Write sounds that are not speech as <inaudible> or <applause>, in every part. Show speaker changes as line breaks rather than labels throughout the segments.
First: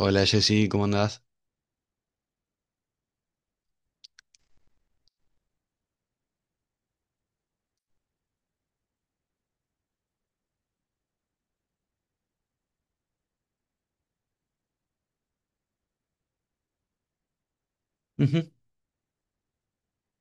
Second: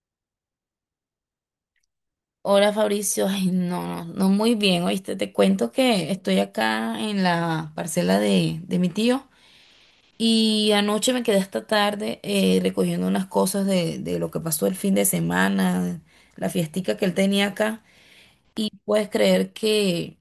Hola Jessy, ¿cómo andás?
Hola Fabricio, <laughs> ay no, no, no muy bien, oíste, te cuento que estoy acá en la parcela de mi tío y anoche me quedé hasta tarde recogiendo unas cosas de lo que pasó el fin de semana, la fiestica que él tenía acá.
Ujú.
Puedes creer que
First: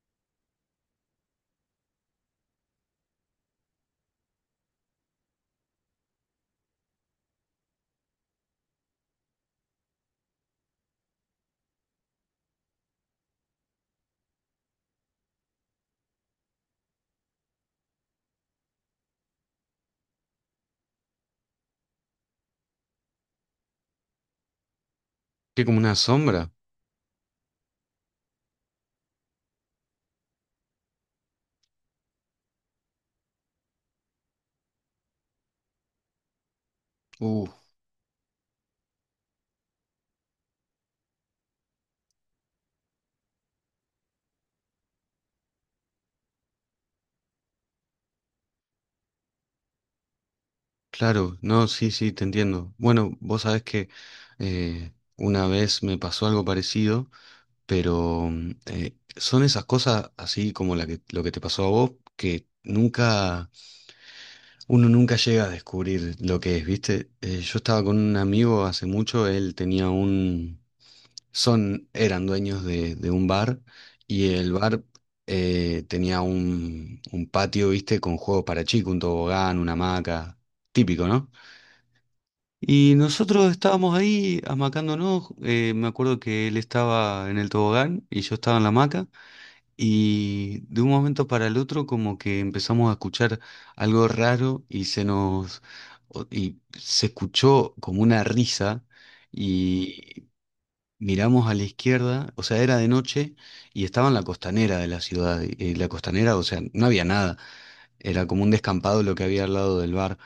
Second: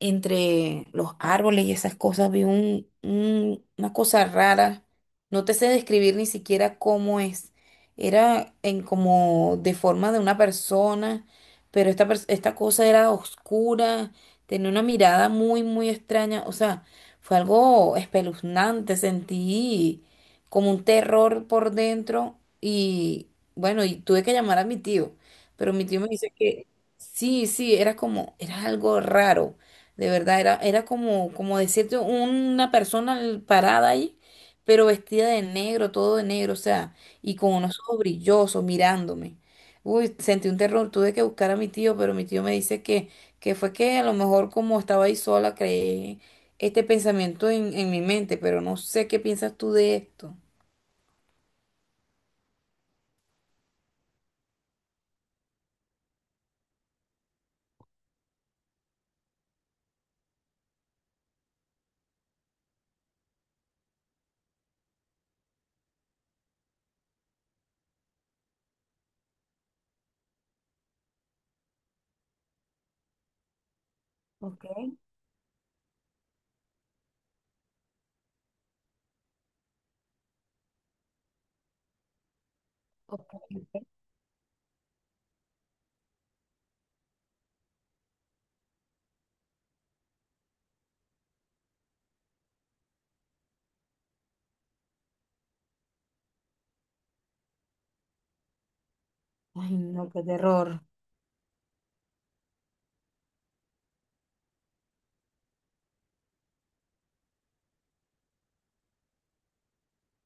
entre los árboles y esas cosas vi una cosa rara. No te sé describir ni siquiera cómo es. Era en como de forma de una persona, pero esta cosa era oscura, tenía una mirada muy extraña. O sea, fue algo espeluznante. Sentí como un terror por dentro y bueno, y tuve que llamar a mi tío,
Que
pero
como
mi
una
tío me dice
sombra.
que sí, sí, era como, era algo raro. De verdad, era como, como decirte una persona parada ahí, pero vestida de negro, todo de negro, o sea, y
Uh,
con unos ojos brillosos mirándome. Uy, sentí un terror, tuve que buscar a mi tío, pero mi tío me dice que fue que a lo mejor como estaba ahí sola, creé este pensamiento en mi mente, pero no sé qué piensas tú de esto.
claro, no, sí, sí, te entiendo. Bueno, vos sabés que una vez me pasó algo parecido, pero mm, son esas cosas así como la que, lo que te pasó a vos, que nunca, uno nunca llega a descubrir lo que es, ¿viste? Yo estaba con un amigo hace mucho, él tenía un son, eran dueños de un bar y el
Ok,
bar tenía un patio, viste, con juegos para chicos, un tobogán, una hamaca, típico, ¿no? Y
ok.
nosotros estábamos ahí amacándonos, me acuerdo que él estaba en el tobogán y yo estaba en la hamaca, y de un momento para el otro como que empezamos a escuchar algo raro y se se escuchó como una risa. Mm.
Ay, no, qué
Y
terror.
miramos a la izquierda, o sea, era de noche y estaba en la costanera de la ciudad. Y la costanera, o sea, no había nada. Era como un descampado lo que había al lado del bar.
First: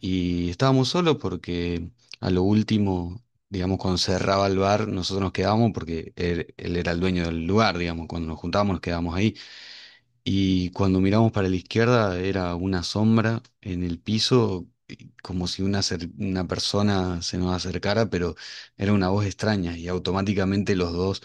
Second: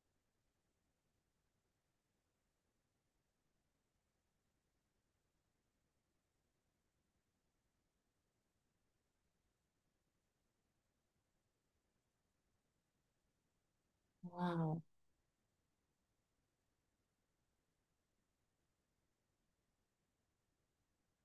Y estábamos solos porque a lo último, digamos, cuando cerraba el bar, nosotros nos quedábamos porque él era el dueño del lugar, digamos, cuando nos juntábamos nos quedábamos ahí. Y cuando miramos para la izquierda era una sombra en el piso,
Wow.
como si una, una persona se nos acercara, pero era una voz extraña y automáticamente los dos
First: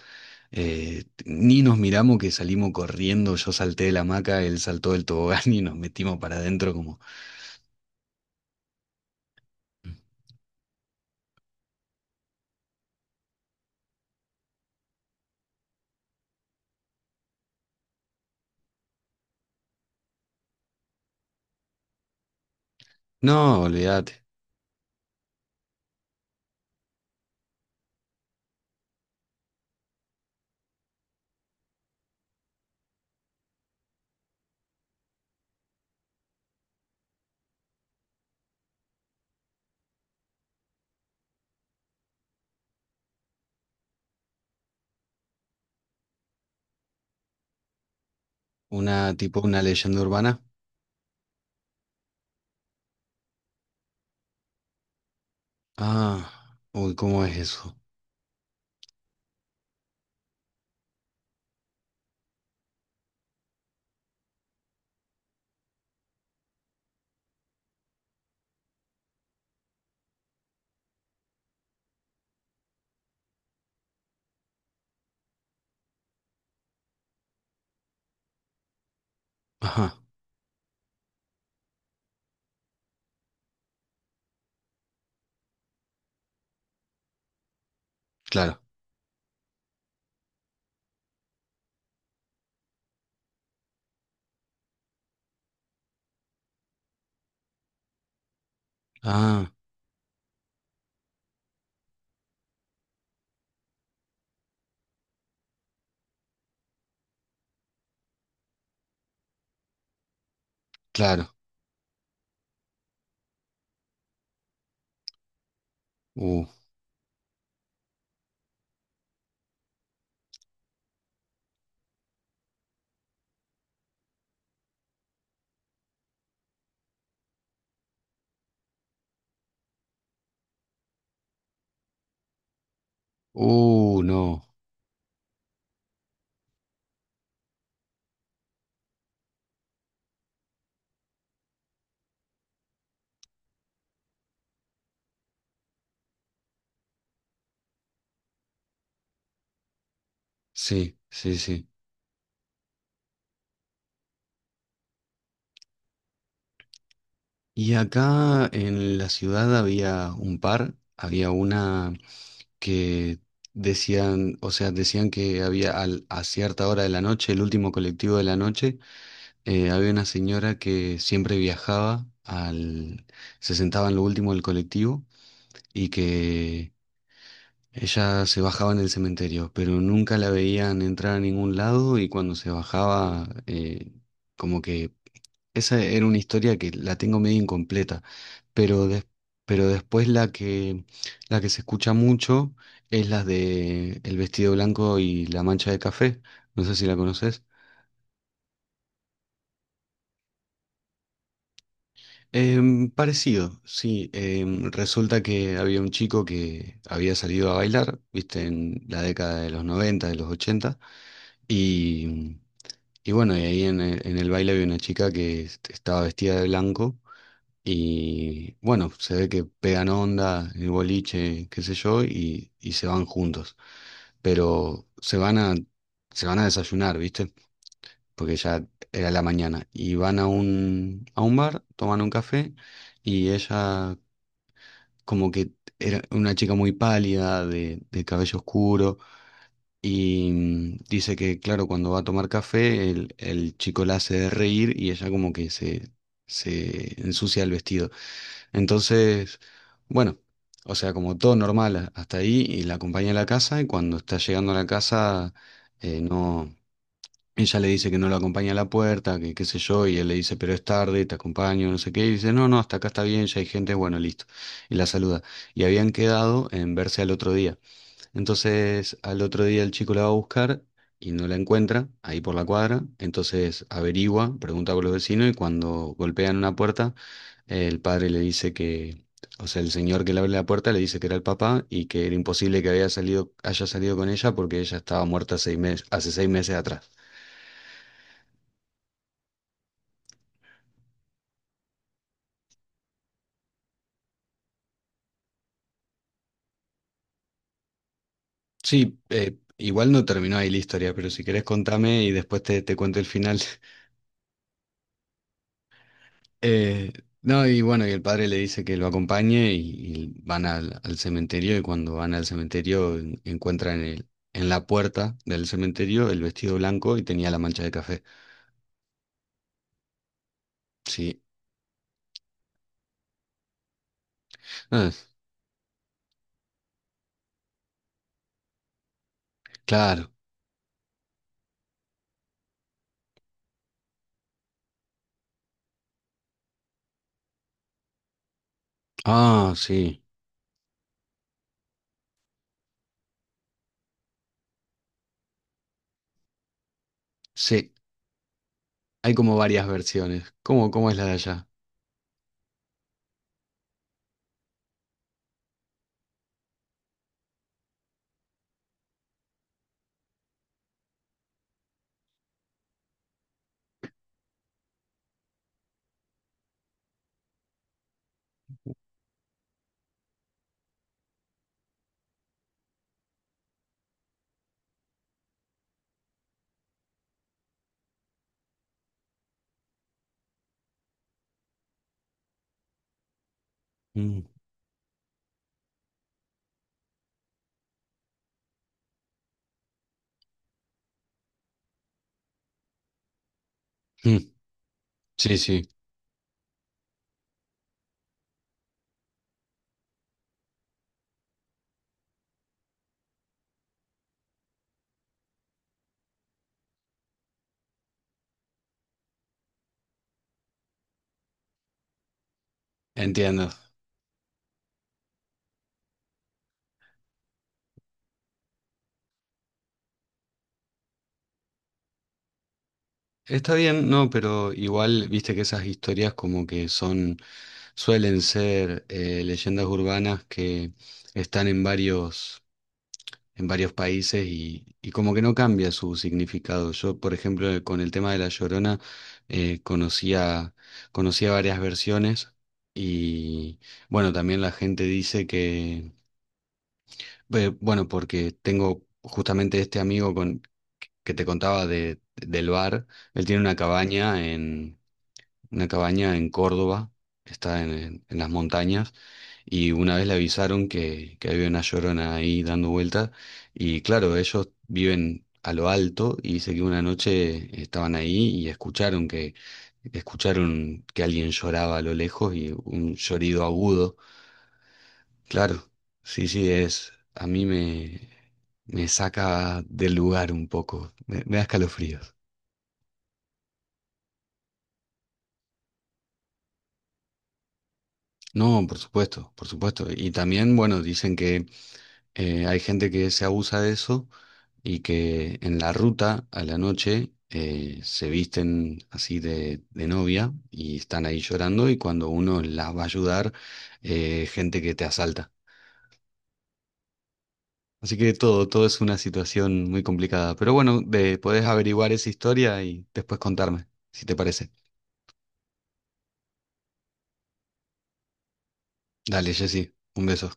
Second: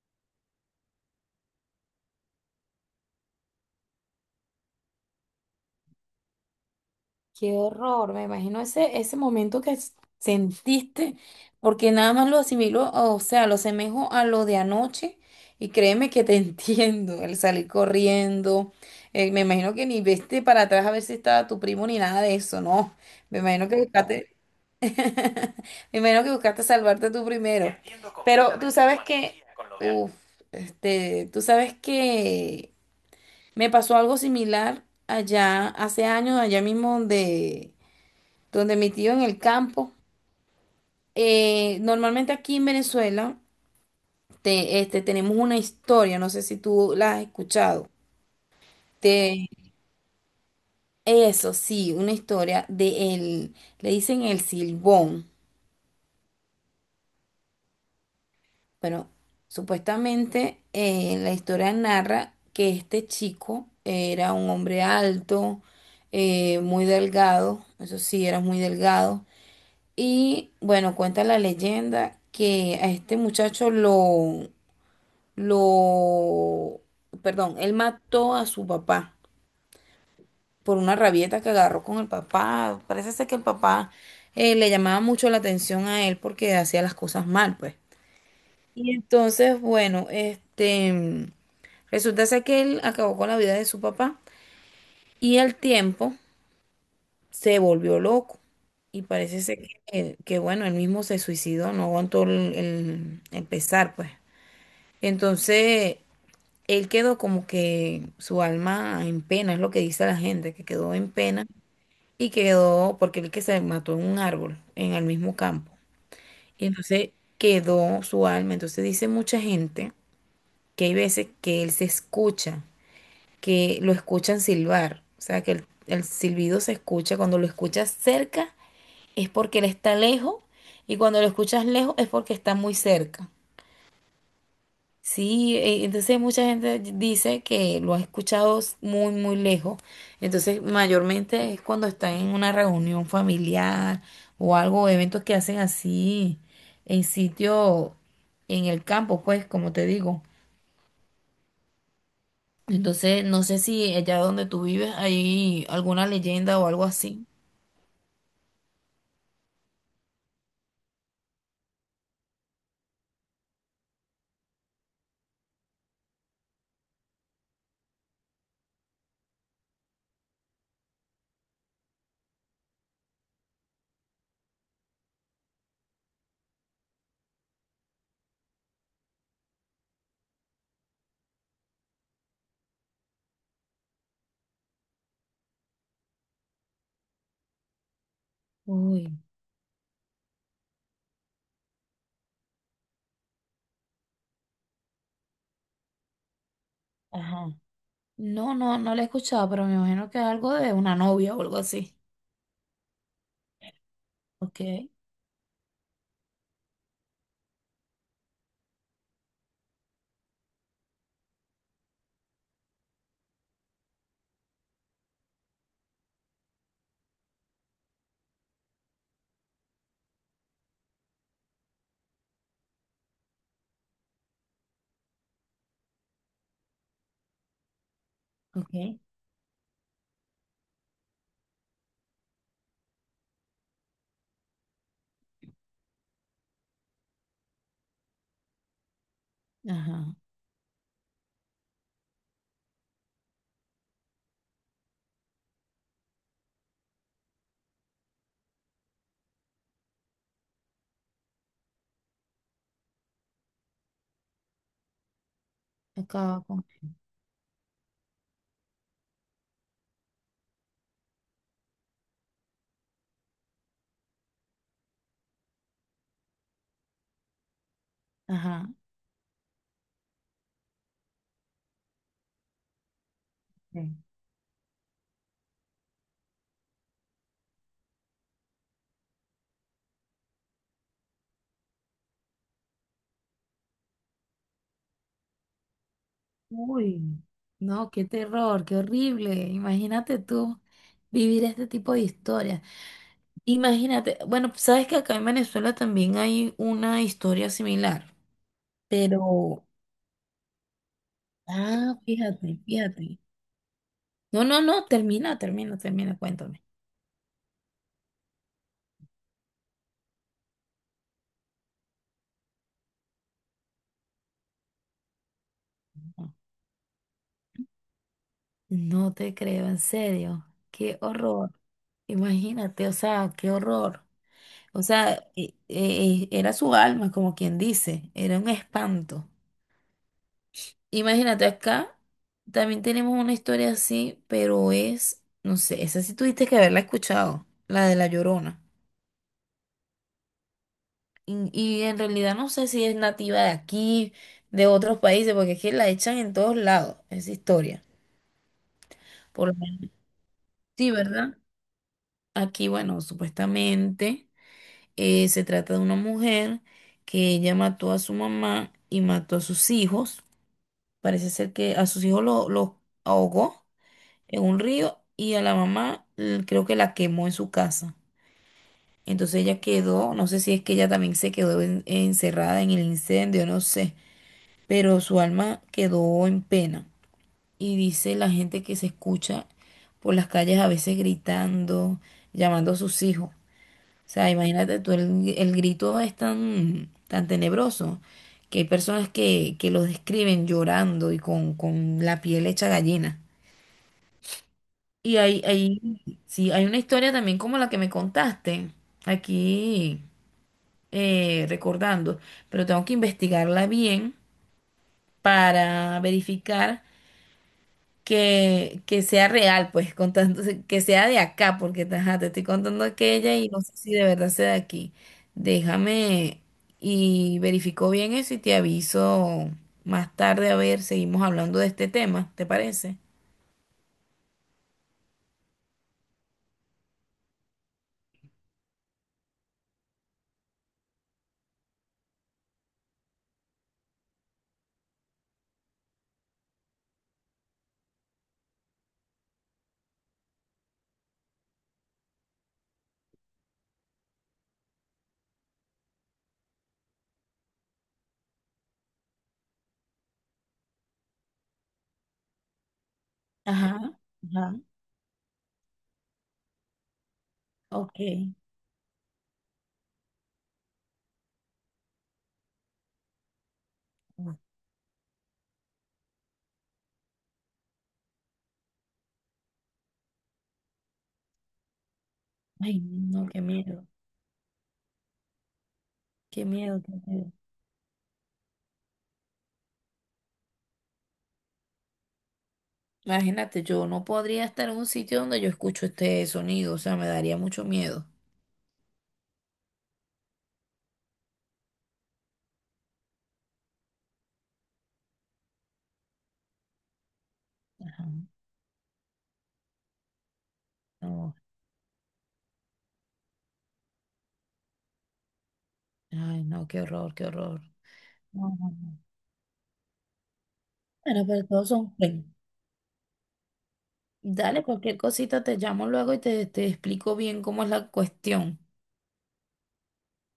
ni nos miramos que salimos corriendo, yo salté de la hamaca, él saltó del tobogán <laughs> y nos metimos para adentro como...
Qué horror, me imagino ese momento que sentiste, porque nada más lo asimilo, o sea, lo asemejo a lo de anoche y créeme que te <laughs> entiendo, el salir corriendo, me imagino que ni viste para atrás a ver si estaba tu primo ni nada de eso, no, me
No,
imagino que
olvídate,
buscaste, <laughs> me imagino que buscaste salvarte tú primero, pero tú sabes que, uff, tú sabes que me pasó algo similar allá hace años, allá mismo donde donde mi tío en el campo. Normalmente aquí en Venezuela tenemos una historia, no sé si tú la has escuchado.
una tipo
De
una leyenda urbana.
eso, sí, una historia de el, le dicen el Silbón.
Ah, uy, ¿cómo es eso?
Bueno, supuestamente la historia narra que este chico era un hombre alto, muy delgado, eso sí, era muy delgado. Y bueno, cuenta la leyenda que a este muchacho lo, perdón, él mató a su papá
Ajá,
por una rabieta que agarró con el papá. Parece ser que el papá le llamaba mucho la atención a él porque hacía las cosas mal, pues.
claro.
Y entonces, bueno, resulta ser que él acabó con la vida de su papá y al tiempo se volvió loco. Y parece
Ah,
ser que, bueno, él mismo se suicidó, no aguantó el pesar, pues. Entonces, él quedó como que su alma en pena, es lo que dice la gente, que quedó en
claro.
pena y quedó porque él que se mató en un árbol, en el mismo campo.
Uh,
Y entonces quedó su alma. Entonces dice mucha gente que hay veces que él se escucha, que lo escuchan silbar. O sea, que el silbido se escucha. Cuando lo escuchas cerca es porque él está lejos y cuando lo escuchas lejos es porque está muy cerca.
no.
Sí, entonces mucha gente dice que lo ha escuchado muy, muy lejos. Entonces, mayormente es cuando están en una reunión familiar o algo, eventos que hacen así en sitio, en el campo, pues, como te digo.
Sí, sí, sí.
Entonces, no sé si allá donde tú vives hay alguna leyenda o algo así.
Y acá en la ciudad había un par, había una que decían, o sea, decían que había a cierta hora de la noche, el último colectivo de la noche, había una señora que siempre viajaba se sentaba en lo último del colectivo, y que ella se bajaba en el cementerio, pero nunca la veían entrar a ningún lado, y cuando se bajaba, como que esa era una historia que la tengo medio incompleta, pero,
Uy,
des- pero después la que se escucha mucho es la de El vestido blanco y la mancha de café. No sé si la conoces.
ajá. No, no, no la he escuchado, pero me imagino que es algo de una novia o algo así.
Em, parecido, sí.
Ok,
Em, resulta que había un chico que había salido a bailar, viste, en la década de los noventa, de los ochenta, y, y bueno, y ahí en el baile había una chica que estaba vestida de blanco. Y bueno, se ve que pegan onda, el boliche, qué sé yo, y se van juntos. Pero se van se van a desayunar, ¿viste? Porque ya
ok.
era la mañana. Y van a un bar, toman un café, y ella como que era una chica muy pálida, de cabello oscuro,
Ajá.
y mm, dice que, claro, cuando va a tomar café, el chico la hace de reír y ella como que se ensucia el vestido. Entonces, bueno, o sea, como todo normal hasta ahí, y la acompaña a la casa, y cuando está llegando a la casa,
Acaba
no,
con.
ella le dice que no lo acompaña a la puerta, que qué sé yo, y él le dice, pero es tarde, te acompaño, no sé qué, y dice, no, no, hasta acá está bien, ya hay gente, bueno, listo, y la saluda. Y habían quedado en verse al otro día.
Ajá.
Entonces al otro día el chico la va a buscar y no la encuentra ahí por la cuadra. Entonces averigua, pregunta por los vecinos, y cuando golpean una puerta, el padre le dice que, o sea, el señor que le abre la puerta le dice que era el papá, y que era imposible que haya salido con ella, porque ella estaba muerta hace seis meses atrás.
Uy, no, qué terror, qué horrible. Imagínate tú vivir este tipo de historias. Imagínate, bueno, sabes que acá en Venezuela también hay una historia similar,
Sí,
pero,
igual no terminó ahí la historia, pero si querés
ah,
contame y después
fíjate,
te cuento el
fíjate.
final. <laughs>
No, no, no, termina, termina, termina, cuéntame.
Eh, no, y bueno, y el padre le dice que lo acompañe, y van al, al cementerio, y cuando van al cementerio encuentran el, en la puerta del cementerio, el vestido blanco y tenía la mancha de café.
No te creo, en serio, qué
Sí.
horror. Imagínate, o sea, qué horror. O
Ah,
sea, era su alma, como quien dice, era un espanto.
claro.
Imagínate acá, también tenemos una historia así, pero es, no sé, esa sí tuviste que haberla escuchado, la de La Llorona.
Ah, sí,
Y en realidad no sé si es nativa de aquí, de otros países, porque es que la echan en todos lados, esa
sí.
historia.
Hay como
Por lo
varias
menos,
versiones. ¿Cómo,
sí,
cómo es la de
¿verdad?
allá?
Aquí, bueno, supuestamente se trata de una mujer que ella mató a su mamá y mató a sus hijos. Parece ser que a sus hijos los ahogó en un río y a la mamá creo que la quemó en su casa. Entonces ella quedó, no sé si es que ella también se quedó encerrada en el incendio, no sé, pero su alma quedó en pena. Y dice la gente que se escucha por las calles a veces gritando, llamando a sus hijos. O
Mm.
sea, imagínate tú, el grito es tan tenebroso que hay personas que lo describen llorando y con la piel hecha gallina.
Mm.
Y
Sí, sí,
sí, hay una historia también como la que me contaste aquí recordando, pero tengo que investigarla bien para verificar que sea real, pues, contando, que sea de acá, porque ajá, te estoy contando aquella y
entiendo.
no sé si de verdad sea de aquí. Déjame y verifico bien eso y te aviso más tarde a ver, seguimos hablando de este tema, ¿te parece?
Está bien, no, pero igual viste que esas historias como que son, suelen ser leyendas urbanas que están en varios, en varios países, y como que no cambia su significado. Yo, por ejemplo, con el tema de La Llorona, eh, conocía, conocía varias versiones, y bueno, también la gente dice que, bueno, porque tengo justamente este amigo con, que te contaba del bar, él tiene una
Ajá,
cabaña
ajá,
una cabaña en Córdoba, está en en las
ok.
montañas. Y una vez le avisaron que había una llorona ahí dando vuelta. Y claro, ellos viven a lo alto y dice que una noche estaban ahí y escucharon escucharon que alguien lloraba a lo lejos, y
Ay,
un
no, qué
llorido
miedo.
agudo. Claro, sí,
Qué
sí,
miedo, qué
es, a
miedo.
mí me saca del lugar un poco, me da escalofríos.
Imagínate, yo no podría estar en un sitio donde yo escucho este sonido, o sea, me daría mucho miedo.
No, por supuesto, por supuesto. Y también, bueno, dicen que hay gente que se abusa de eso, y que en la ruta a la noche
Ajá,
se visten así de novia y están ahí
no,
llorando, y cuando uno las va a ayudar, gente que te asalta.
ay, no, qué horror, qué horror.
Así que todo,
No,
todo
no,
es una
no.
situación muy complicada. Pero bueno, de,
Bueno,
podés
pero todos
averiguar
son
esa
sueños.
historia y después contarme, si te parece.
Dale, cualquier cosita te llamo luego y te explico bien cómo es la cuestión.
Dale, Jessy, un beso.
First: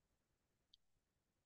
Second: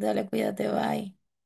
Dale, cuídate, bye.